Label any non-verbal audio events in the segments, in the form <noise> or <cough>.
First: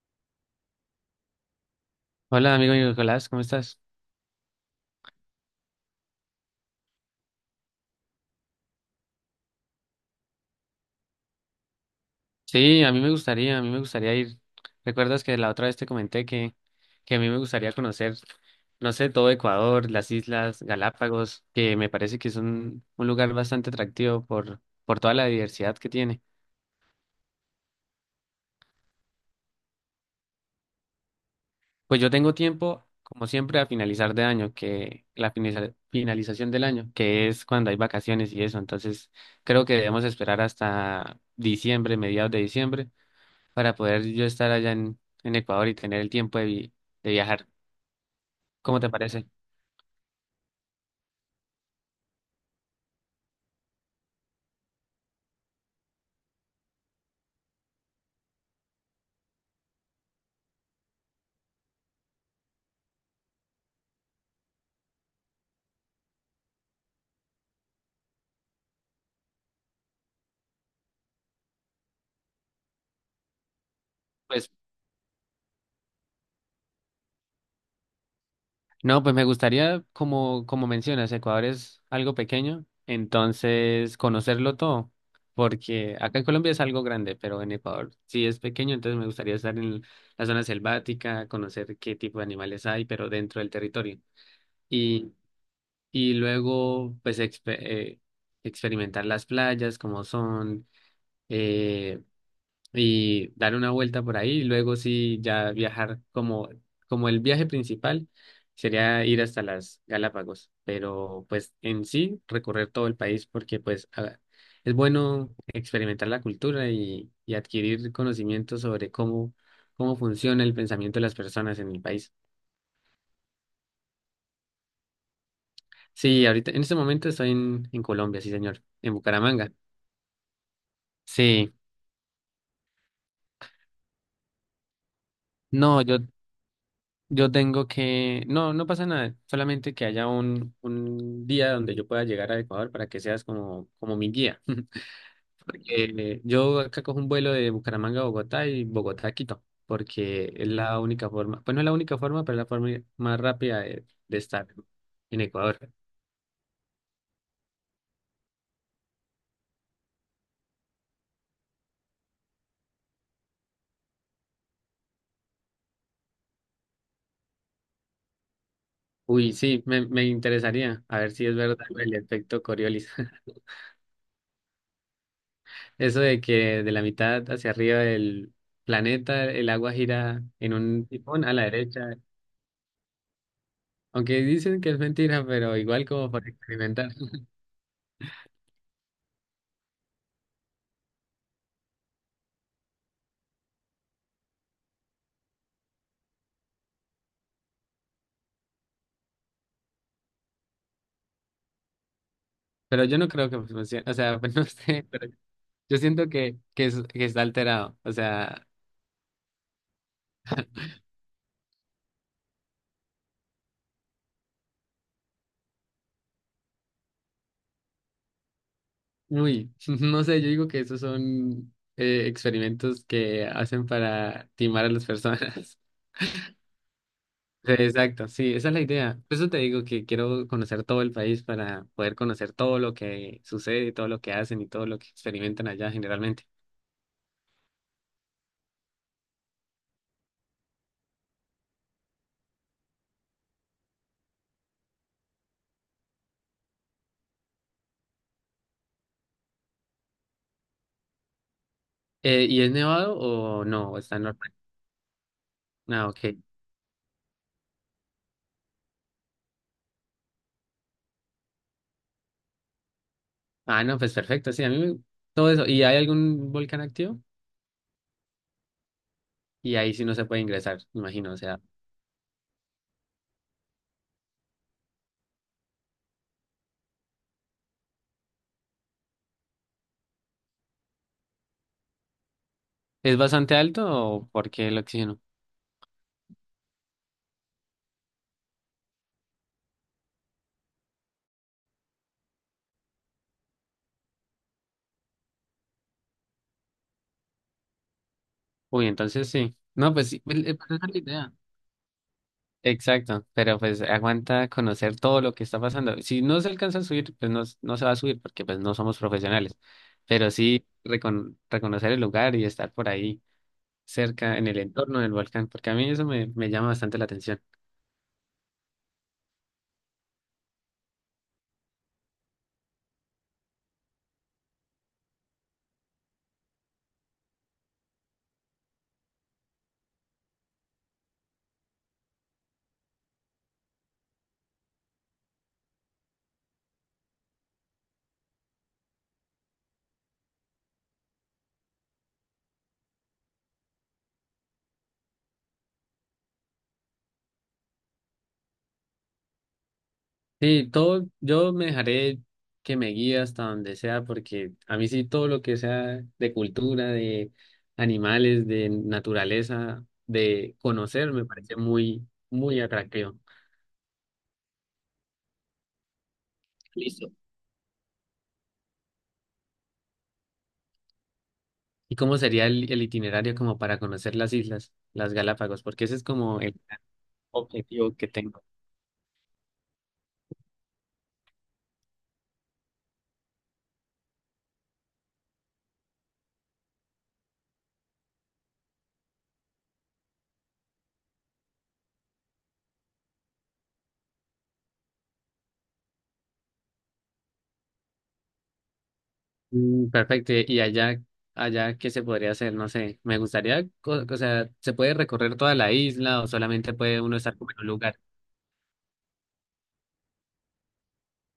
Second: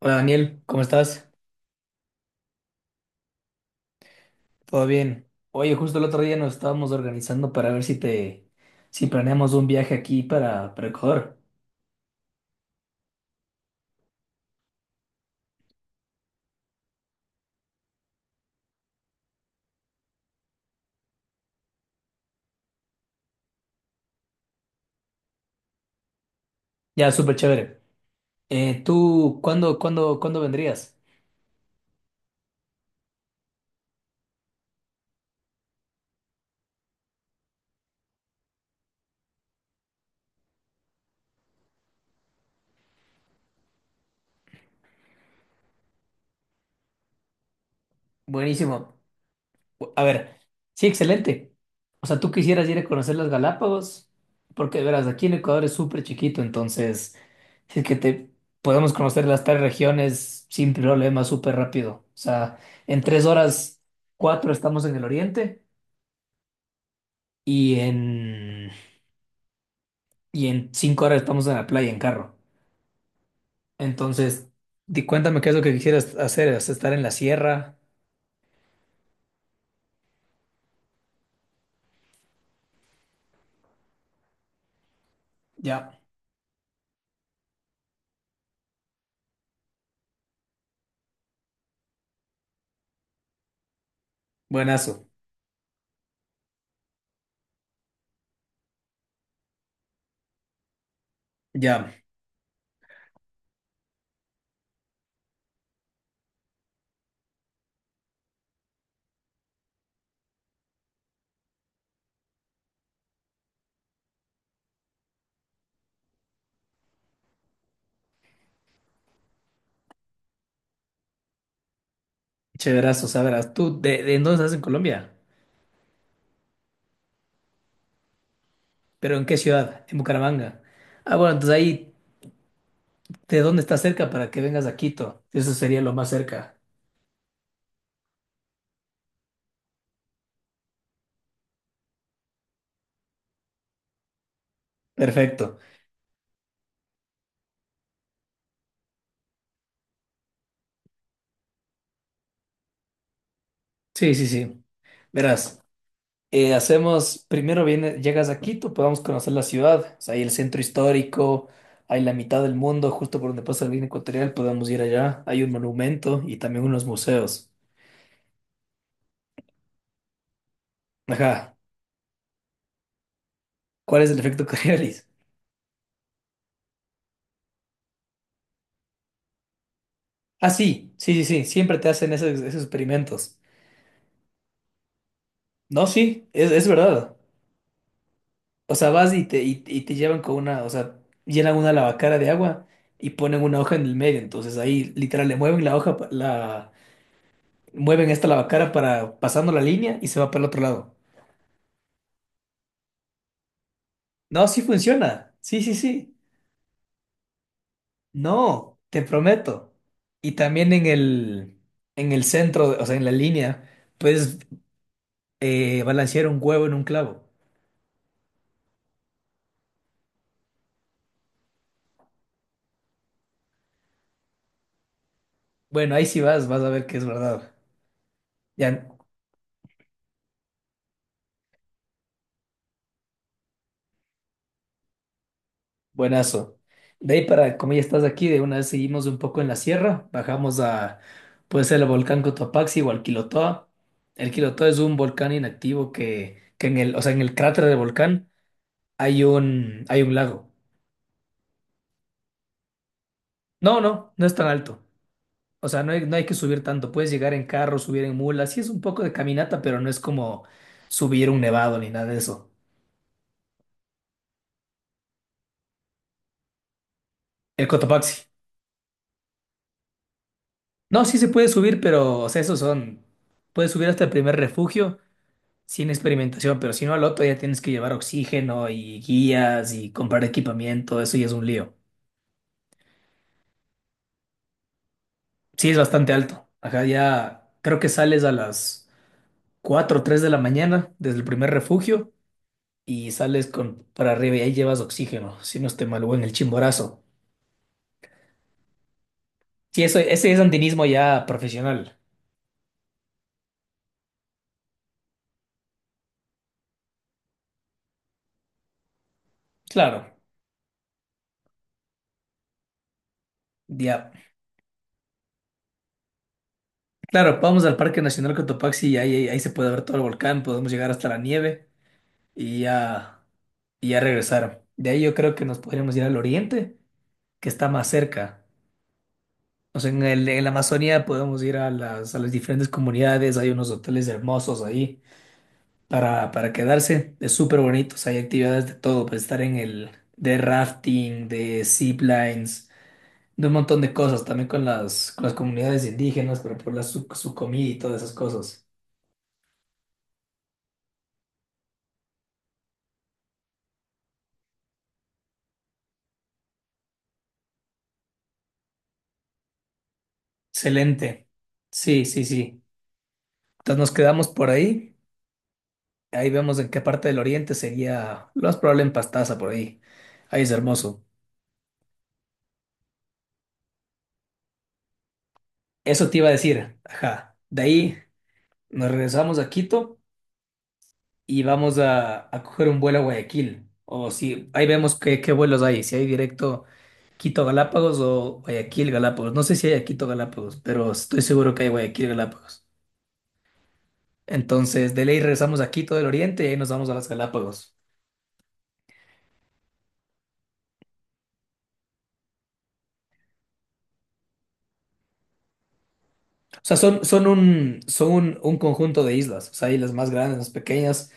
Hola Daniel, ¿cómo estás? Hola, amigo Nicolás, ¿cómo estás? ¿Todo bien? Oye, justo el otro día nos estábamos organizando para ver si planeamos un viaje aquí para Ecuador. Sí, a mí me gustaría, ir. ¿Recuerdas que la otra vez te comenté que a mí me gustaría conocer, no sé, todo Ecuador, las islas Galápagos, que me parece que es un lugar bastante atractivo por toda la diversidad que tiene? Ya, súper chévere. ¿Tú cuándo vendrías? Pues yo tengo tiempo, como siempre, a finalizar de año, que la finalización del año, que es cuando hay vacaciones y eso. Entonces, creo que debemos esperar hasta diciembre, mediados de diciembre para poder yo estar en Ecuador y tener el tiempo de viajar. ¿Cómo te Buenísimo. parece? A ver, sí, excelente. O sea, tú quisieras ir a conocer las Galápagos, porque verás, aquí en Ecuador es súper chiquito, entonces, si es que te podemos conocer las tres regiones sin problema, súper rápido. O sea, en 3 horas, cuatro estamos en el oriente. y en, y en 5 horas estamos en la playa en carro. Entonces, Pues di, cuéntame qué es lo que quisieras hacer, ¿es estar en la sierra? no, pues me gustaría, como, como mencionas, Ecuador es algo pequeño, entonces conocerlo todo, porque Ya, acá en Colombia es algo grande, pero en Ecuador sí es pequeño, entonces me gustaría estar en la zona selvática, conocer qué tipo de animales hay, pero dentro del territorio. buenazo, Y, y luego, pues, experimentar las playas, como son. ya, eh, y dar una vuelta por ahí y luego sí ya viajar como, como el viaje principal sería ir hasta las Galápagos, pero pues en sí recorrer todo el país porque es bueno experimentar la cultura y adquirir conocimiento sobre cómo, cómo funciona el pensamiento de las personas en el país. chéverazo, sabrás. ¿Tú de en dónde estás en Colombia? Sí, ahorita en este momento en Colombia, sí señor, en ¿Pero en qué Bucaramanga. ciudad? En Bucaramanga. Ah, bueno, Sí, entonces ahí, ¿de dónde estás cerca para que vengas a Quito? Eso sería no, lo yo más cerca. Yo tengo que, no, no pasa nada, solamente que haya un día donde yo pueda llegar a Ecuador para que seas como, como mi guía. <laughs> Perfecto. Porque yo acá cojo un vuelo de Bucaramanga a Bogotá y Bogotá a Quito, porque es la única forma, pues no es la única forma, pero es la forma más rápida Sí, de sí, estar sí. en Ecuador. Verás. Hacemos, primero viene, llegas a Quito, podemos conocer la ciudad, o sea, hay el centro histórico, hay la mitad del mundo, justo por donde pasa la línea ecuatorial, podemos ir allá, hay un monumento y también unos museos. Uy, sí, me interesaría, a ver si es Ajá, verdad el efecto Coriolis. <laughs> ¿cuál es el efecto <laughs> Coriolis? Eso de que de la mitad hacia arriba del planeta el agua gira Ah, en un sí, sí, sí, tifón a la sí, siempre te derecha. hacen esos experimentos. Aunque dicen que es mentira, pero igual No, como sí, para es experimentar. verdad. O sea, vas y te llevan con una, o sea, llenan una lavacara de agua y ponen una hoja en el medio, entonces ahí literal le mueven la hoja, la mueven esta lavacara para pasando la línea y se va para el otro lado. Pero yo no creo que funcione. O sea, <laughs> pues no No, sí sé, pero funciona. Sí, sí, yo siento sí. Que está alterado. O sea, No, te prometo. Y también en el centro, o sea, en la línea, puedes balancear un huevo en un clavo. uy, <laughs> no sé, yo digo que esos son experimentos que hacen para timar a las personas. <laughs> Bueno, ahí sí vas a ver que es verdad. Sí, exacto, sí, esa es la Ya, idea. Por eso te digo que quiero conocer todo el país para poder conocer todo lo que sucede, todo lo que hacen y todo lo que experimentan allá generalmente. buenazo. De ahí para, como ya estás aquí, de una vez seguimos un poco en la sierra, bajamos a, puede ser el volcán Cotopaxi o al Quilotoa. El Quilotoa es un volcán inactivo que en el, o sea, en el cráter del volcán hay un lago. ¿Y es nevado o no? ¿O No, está no, no normal? es tan alto. O sea, Ah, no hay, ok. no hay que subir tanto. Puedes llegar en carro, subir en mula. Sí es un poco de caminata, pero no es como subir un nevado ni nada de eso. Ah, no, pues perfecto, sí, todo eso. ¿Y hay algún volcán activo? El Cotopaxi. Y ahí sí no se puede ingresar, me No, imagino, sí o se sea, puede subir, pero, o sea, esos son. Puedes subir hasta el primer refugio sin experimentación, pero si no al otro ya tienes que llevar oxígeno y guías y comprar equipamiento. Eso ya es un lío. ¿es bastante alto o por qué el oxígeno? Sí es bastante alto. Acá ya creo que sales a las 4 o 3 de la mañana desde el primer refugio y sales con para arriba y ahí llevas oxígeno, si no esté mal, o en el Chimborazo. Uy, entonces sí. No, Sí, pues eso, sí, pues, ese es esa es la andinismo idea. ya profesional. Exacto, pero pues aguanta conocer todo lo que está pasando. Si no se alcanza a subir, pues no, no se va a subir porque pues no somos profesionales, Claro, pero sí reconocer el lugar y estar por ahí ya. cerca en el entorno del volcán, porque a mí eso me, me llama bastante la atención. Claro, vamos al Parque Nacional Cotopaxi y ahí se puede ver todo el volcán, podemos llegar hasta la nieve y ya, y ya regresar. De ahí yo creo que nos podríamos ir al oriente, que está más cerca. O sea, en la Amazonía podemos ir a las diferentes comunidades, hay unos hoteles hermosos ahí para quedarse. Es súper bonito. O sea, hay actividades de todo, para estar en el de rafting, de ziplines, de un montón de cosas, también con las comunidades indígenas, pero su comida y todas esas cosas. Sí, todo, yo me dejaré que me guíe hasta donde sea, porque a mí sí todo lo que sea de cultura, de animales, de naturaleza, de conocer, me Excelente. parece muy, Sí, sí, muy sí. atractivo. Entonces nos quedamos por ahí. Ahí vemos en qué Listo. parte del oriente sería lo más probable en Pastaza, por ahí. Ahí es hermoso. ¿Y cómo sería el itinerario como para conocer las islas, las Galápagos? Porque ese es Eso te como iba a el gran decir. Ajá. De objetivo que ahí tengo. nos regresamos a Quito y vamos a coger un vuelo a Guayaquil. O si ahí vemos qué vuelos hay, si hay directo Quito Galápagos o Guayaquil Galápagos. No sé si hay a Quito Galápagos, pero estoy seguro que hay Guayaquil Galápagos. Entonces, de ley regresamos a Quito del Oriente y ahí nos vamos a las Galápagos. Mm, perfecto. ¿Y allá, allá qué se podría hacer? No sé. Me gustaría, o sea, ¿se puede recorrer toda la isla o solamente O sea, puede uno son, estar son como en un lugar? un, son un, un conjunto de islas. O sea, hay las más grandes, las pequeñas,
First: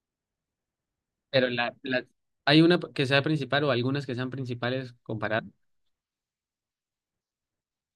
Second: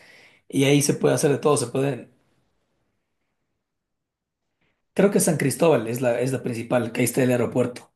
y ahí se puede hacer de Pero todo. Se pueden. hay una que sea principal o algunas que sean principales Creo que San comparadas. Cristóbal es la principal, que ahí está el aeropuerto.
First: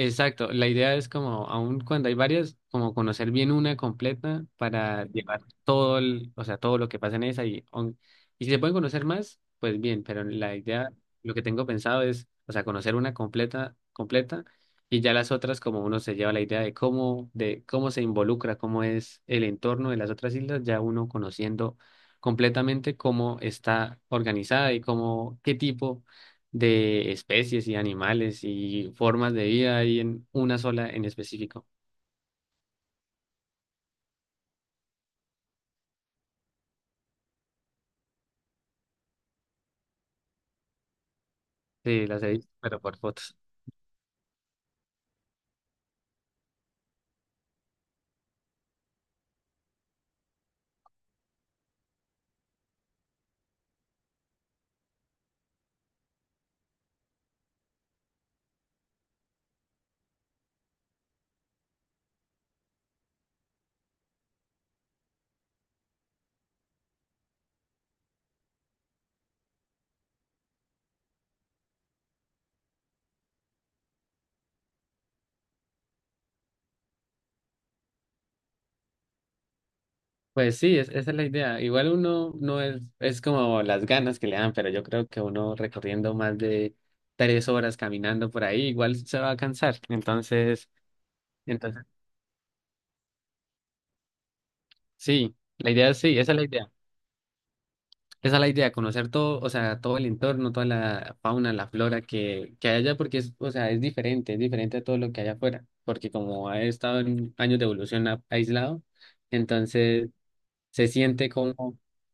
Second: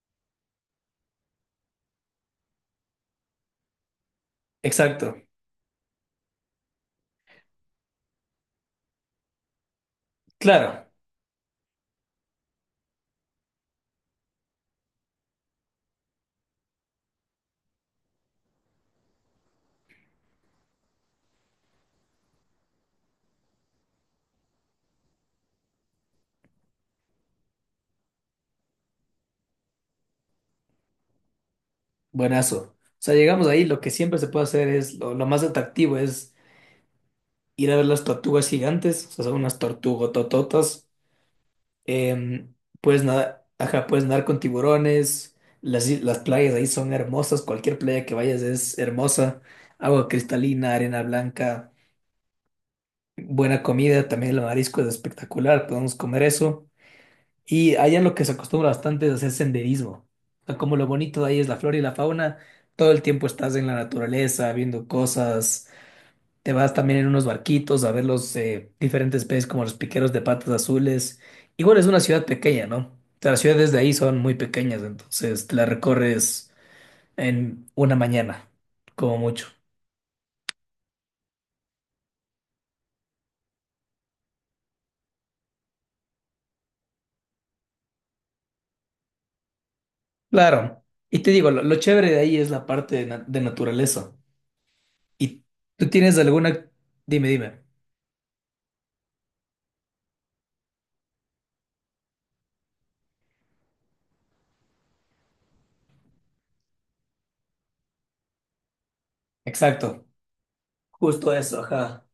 Exacto, la idea es como, aun cuando hay varias, como conocer bien una completa para Exacto. llevar todo el, o sea, todo lo que pasa en esa y si se pueden conocer más, pues bien, pero la Claro. idea, lo que tengo pensado es, o sea, conocer una completa, completa y ya las otras como uno se lleva la idea de cómo se involucra, cómo es el entorno de las otras islas, ya uno conociendo completamente cómo está organizada y cómo, qué tipo de especies y animales y formas de vida ahí en una sola en específico. Buenazo. O sea, llegamos ahí, lo que siempre se puede hacer lo más atractivo es ir a ver las tortugas gigantes, o sea, son unas tortugotototas. Sí, las he Eh, visto, pero por puedes fotos. nadar, ajá, puedes nadar con tiburones, las playas ahí son hermosas, cualquier playa que vayas es hermosa, agua cristalina, arena blanca, buena comida, también el marisco es espectacular, podemos comer eso. Y allá lo que se acostumbra bastante es hacer senderismo. O sea, como lo bonito de ahí es la flora y la fauna, todo el tiempo estás en la naturaleza, viendo cosas. Te vas también en unos barquitos a ver los diferentes peces como los piqueros de patas azules. Igual es una ciudad pequeña, ¿no? O sea, las ciudades de ahí son muy pequeñas, entonces te la recorres en una mañana, como mucho. Pues sí, es, esa es la idea. Igual uno no es, es como las ganas que le dan, pero yo creo que uno recorriendo más de 3 horas caminando por ahí, igual se va a cansar. Entonces, Claro. Y te digo, lo entonces, chévere de ahí es la parte de naturaleza. sí, ¿Y la tú idea es tienes sí, esa es la alguna? idea. Dime, dime. Esa es la idea, conocer todo, o sea, todo el entorno, toda la fauna, la flora que hay allá, porque es, o sea, es diferente a todo lo que hay afuera, porque como ha estado en años de evolución aislado, Exacto. entonces se siente Justo eso, como, ajá.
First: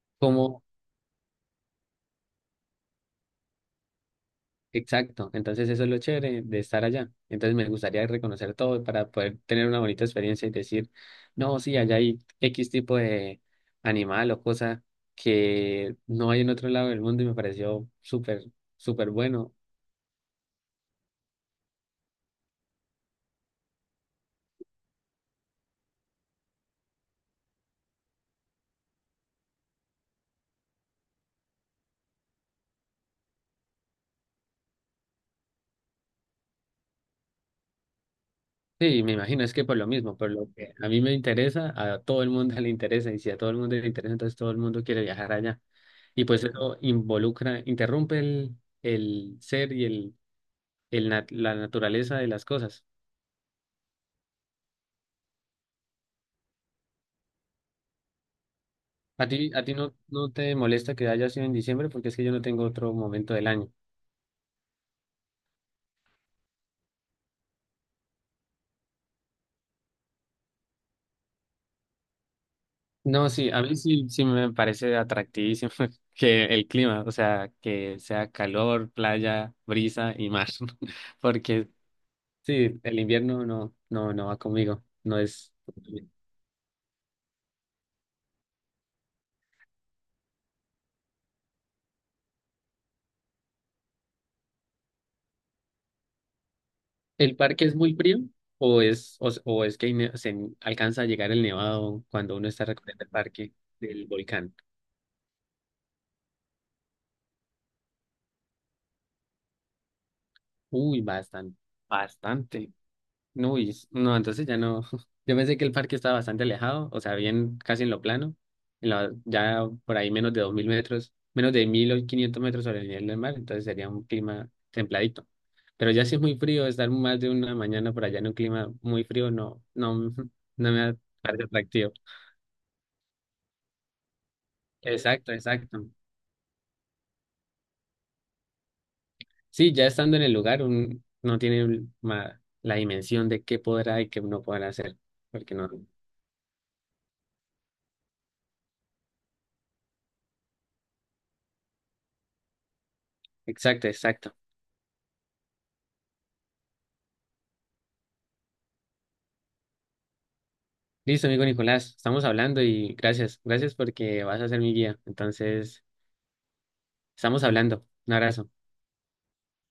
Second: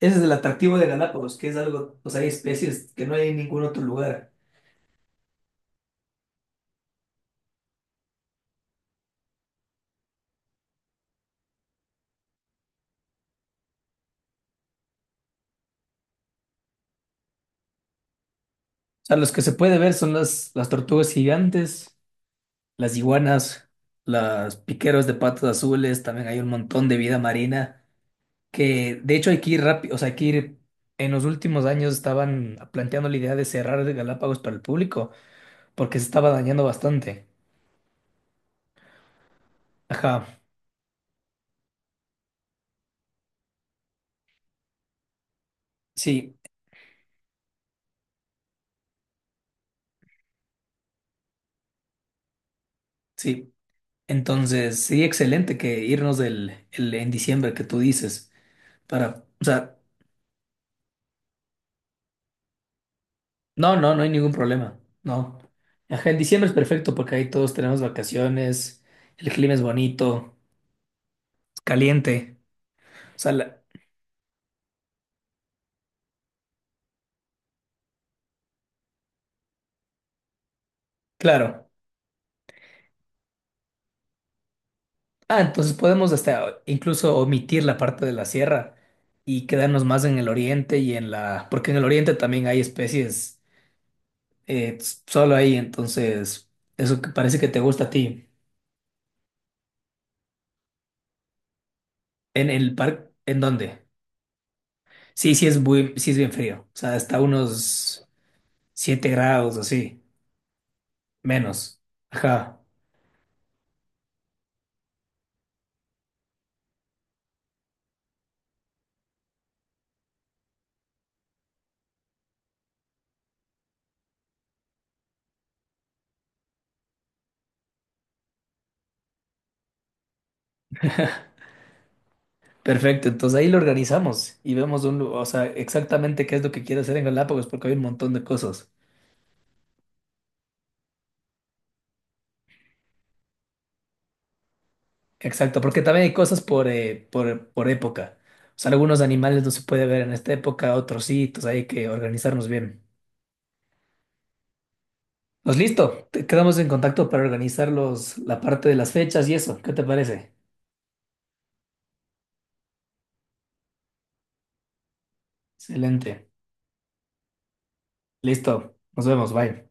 Ese es el como, atractivo de Galápagos, que es algo, pues hay especies que no hay en ningún otro lugar. exacto, entonces eso es lo chévere de estar allá, entonces me gustaría reconocer todo para poder tener una bonita experiencia y decir, no, sí, allá hay X tipo de animal o cosa que no hay en otro lado del mundo y me pareció súper O súper sea, los que se bueno. puede ver son las tortugas gigantes, las iguanas, las piqueros de patas azules, también hay un montón de vida marina, que de hecho hay que ir rápido, o sea, hay que ir, en los últimos años estaban planteando la idea de cerrar el Galápagos para el público, porque se estaba dañando bastante. Sí, me imagino, es que por lo mismo, Ajá, por lo que a mí me interesa, a todo el mundo <laughs> le interesa, y si a todo el mundo le interesa, entonces todo el mundo quiere viajar allá. Y sí, pues eso involucra, interrumpe el ser y la naturaleza de las cosas. sí. Entonces, sí, excelente que irnos en diciembre que tú dices. Para, o A ti sea, no, no te molesta que haya sido en diciembre, porque es que yo no tengo otro momento del año. no, no, no hay ningún problema. No. Ajá, en diciembre es perfecto porque ahí todos tenemos vacaciones, el clima es bonito, es caliente. O No, sea, sí, a mí sí, sí me parece atractivísimo <laughs> que el clima, o sea, que sea calor, playa, brisa y mar, <laughs> claro. porque sí, el invierno no, no, no va conmigo. No Ah, es. entonces podemos hasta incluso omitir la parte de la sierra y quedarnos más en el oriente y porque en el oriente también hay especies solo ahí, entonces eso que ¿El parece que te parque es gusta a muy frío ti. O es que se alcanza a llegar el nevado cuando uno ¿En está el recorriendo el parque? ¿En parque dónde? del volcán? Sí, sí es bien frío. O sea, hasta unos 7 grados así. Uy, bastante, Menos. Ajá. bastante. No, uy, no, entonces ya no. <laughs> Yo pensé que el parque estaba bastante alejado, o sea, bien casi en lo plano, ya por ahí menos de 2.000 metros, menos de 1.500 metros sobre el nivel del mar, entonces sería un clima templadito. Pero ya si es muy frío, estar más de una mañana por allá en un clima muy frío, no, no, <laughs> no me parece atractivo. Perfecto. Entonces ahí lo organizamos y vemos o Exacto, sea, exacto. exactamente qué es lo que quiere hacer en Galápagos, porque hay un montón de cosas. Sí, ya estando en el lugar, un, no tiene la dimensión de qué podrá y qué no podrá hacer, porque Exacto, no. porque también hay cosas por época. O sea, algunos animales no se puede ver en esta época, otros sí, entonces hay que organizarnos bien. Exacto, exacto. Pues listo, quedamos en contacto para organizar la parte de las fechas y eso. ¿Qué te parece? Listo, amigo Nicolás, estamos hablando y gracias, gracias porque vas a ser mi guía. Entonces, Excelente. estamos hablando. Un abrazo. Listo, nos vemos, bye.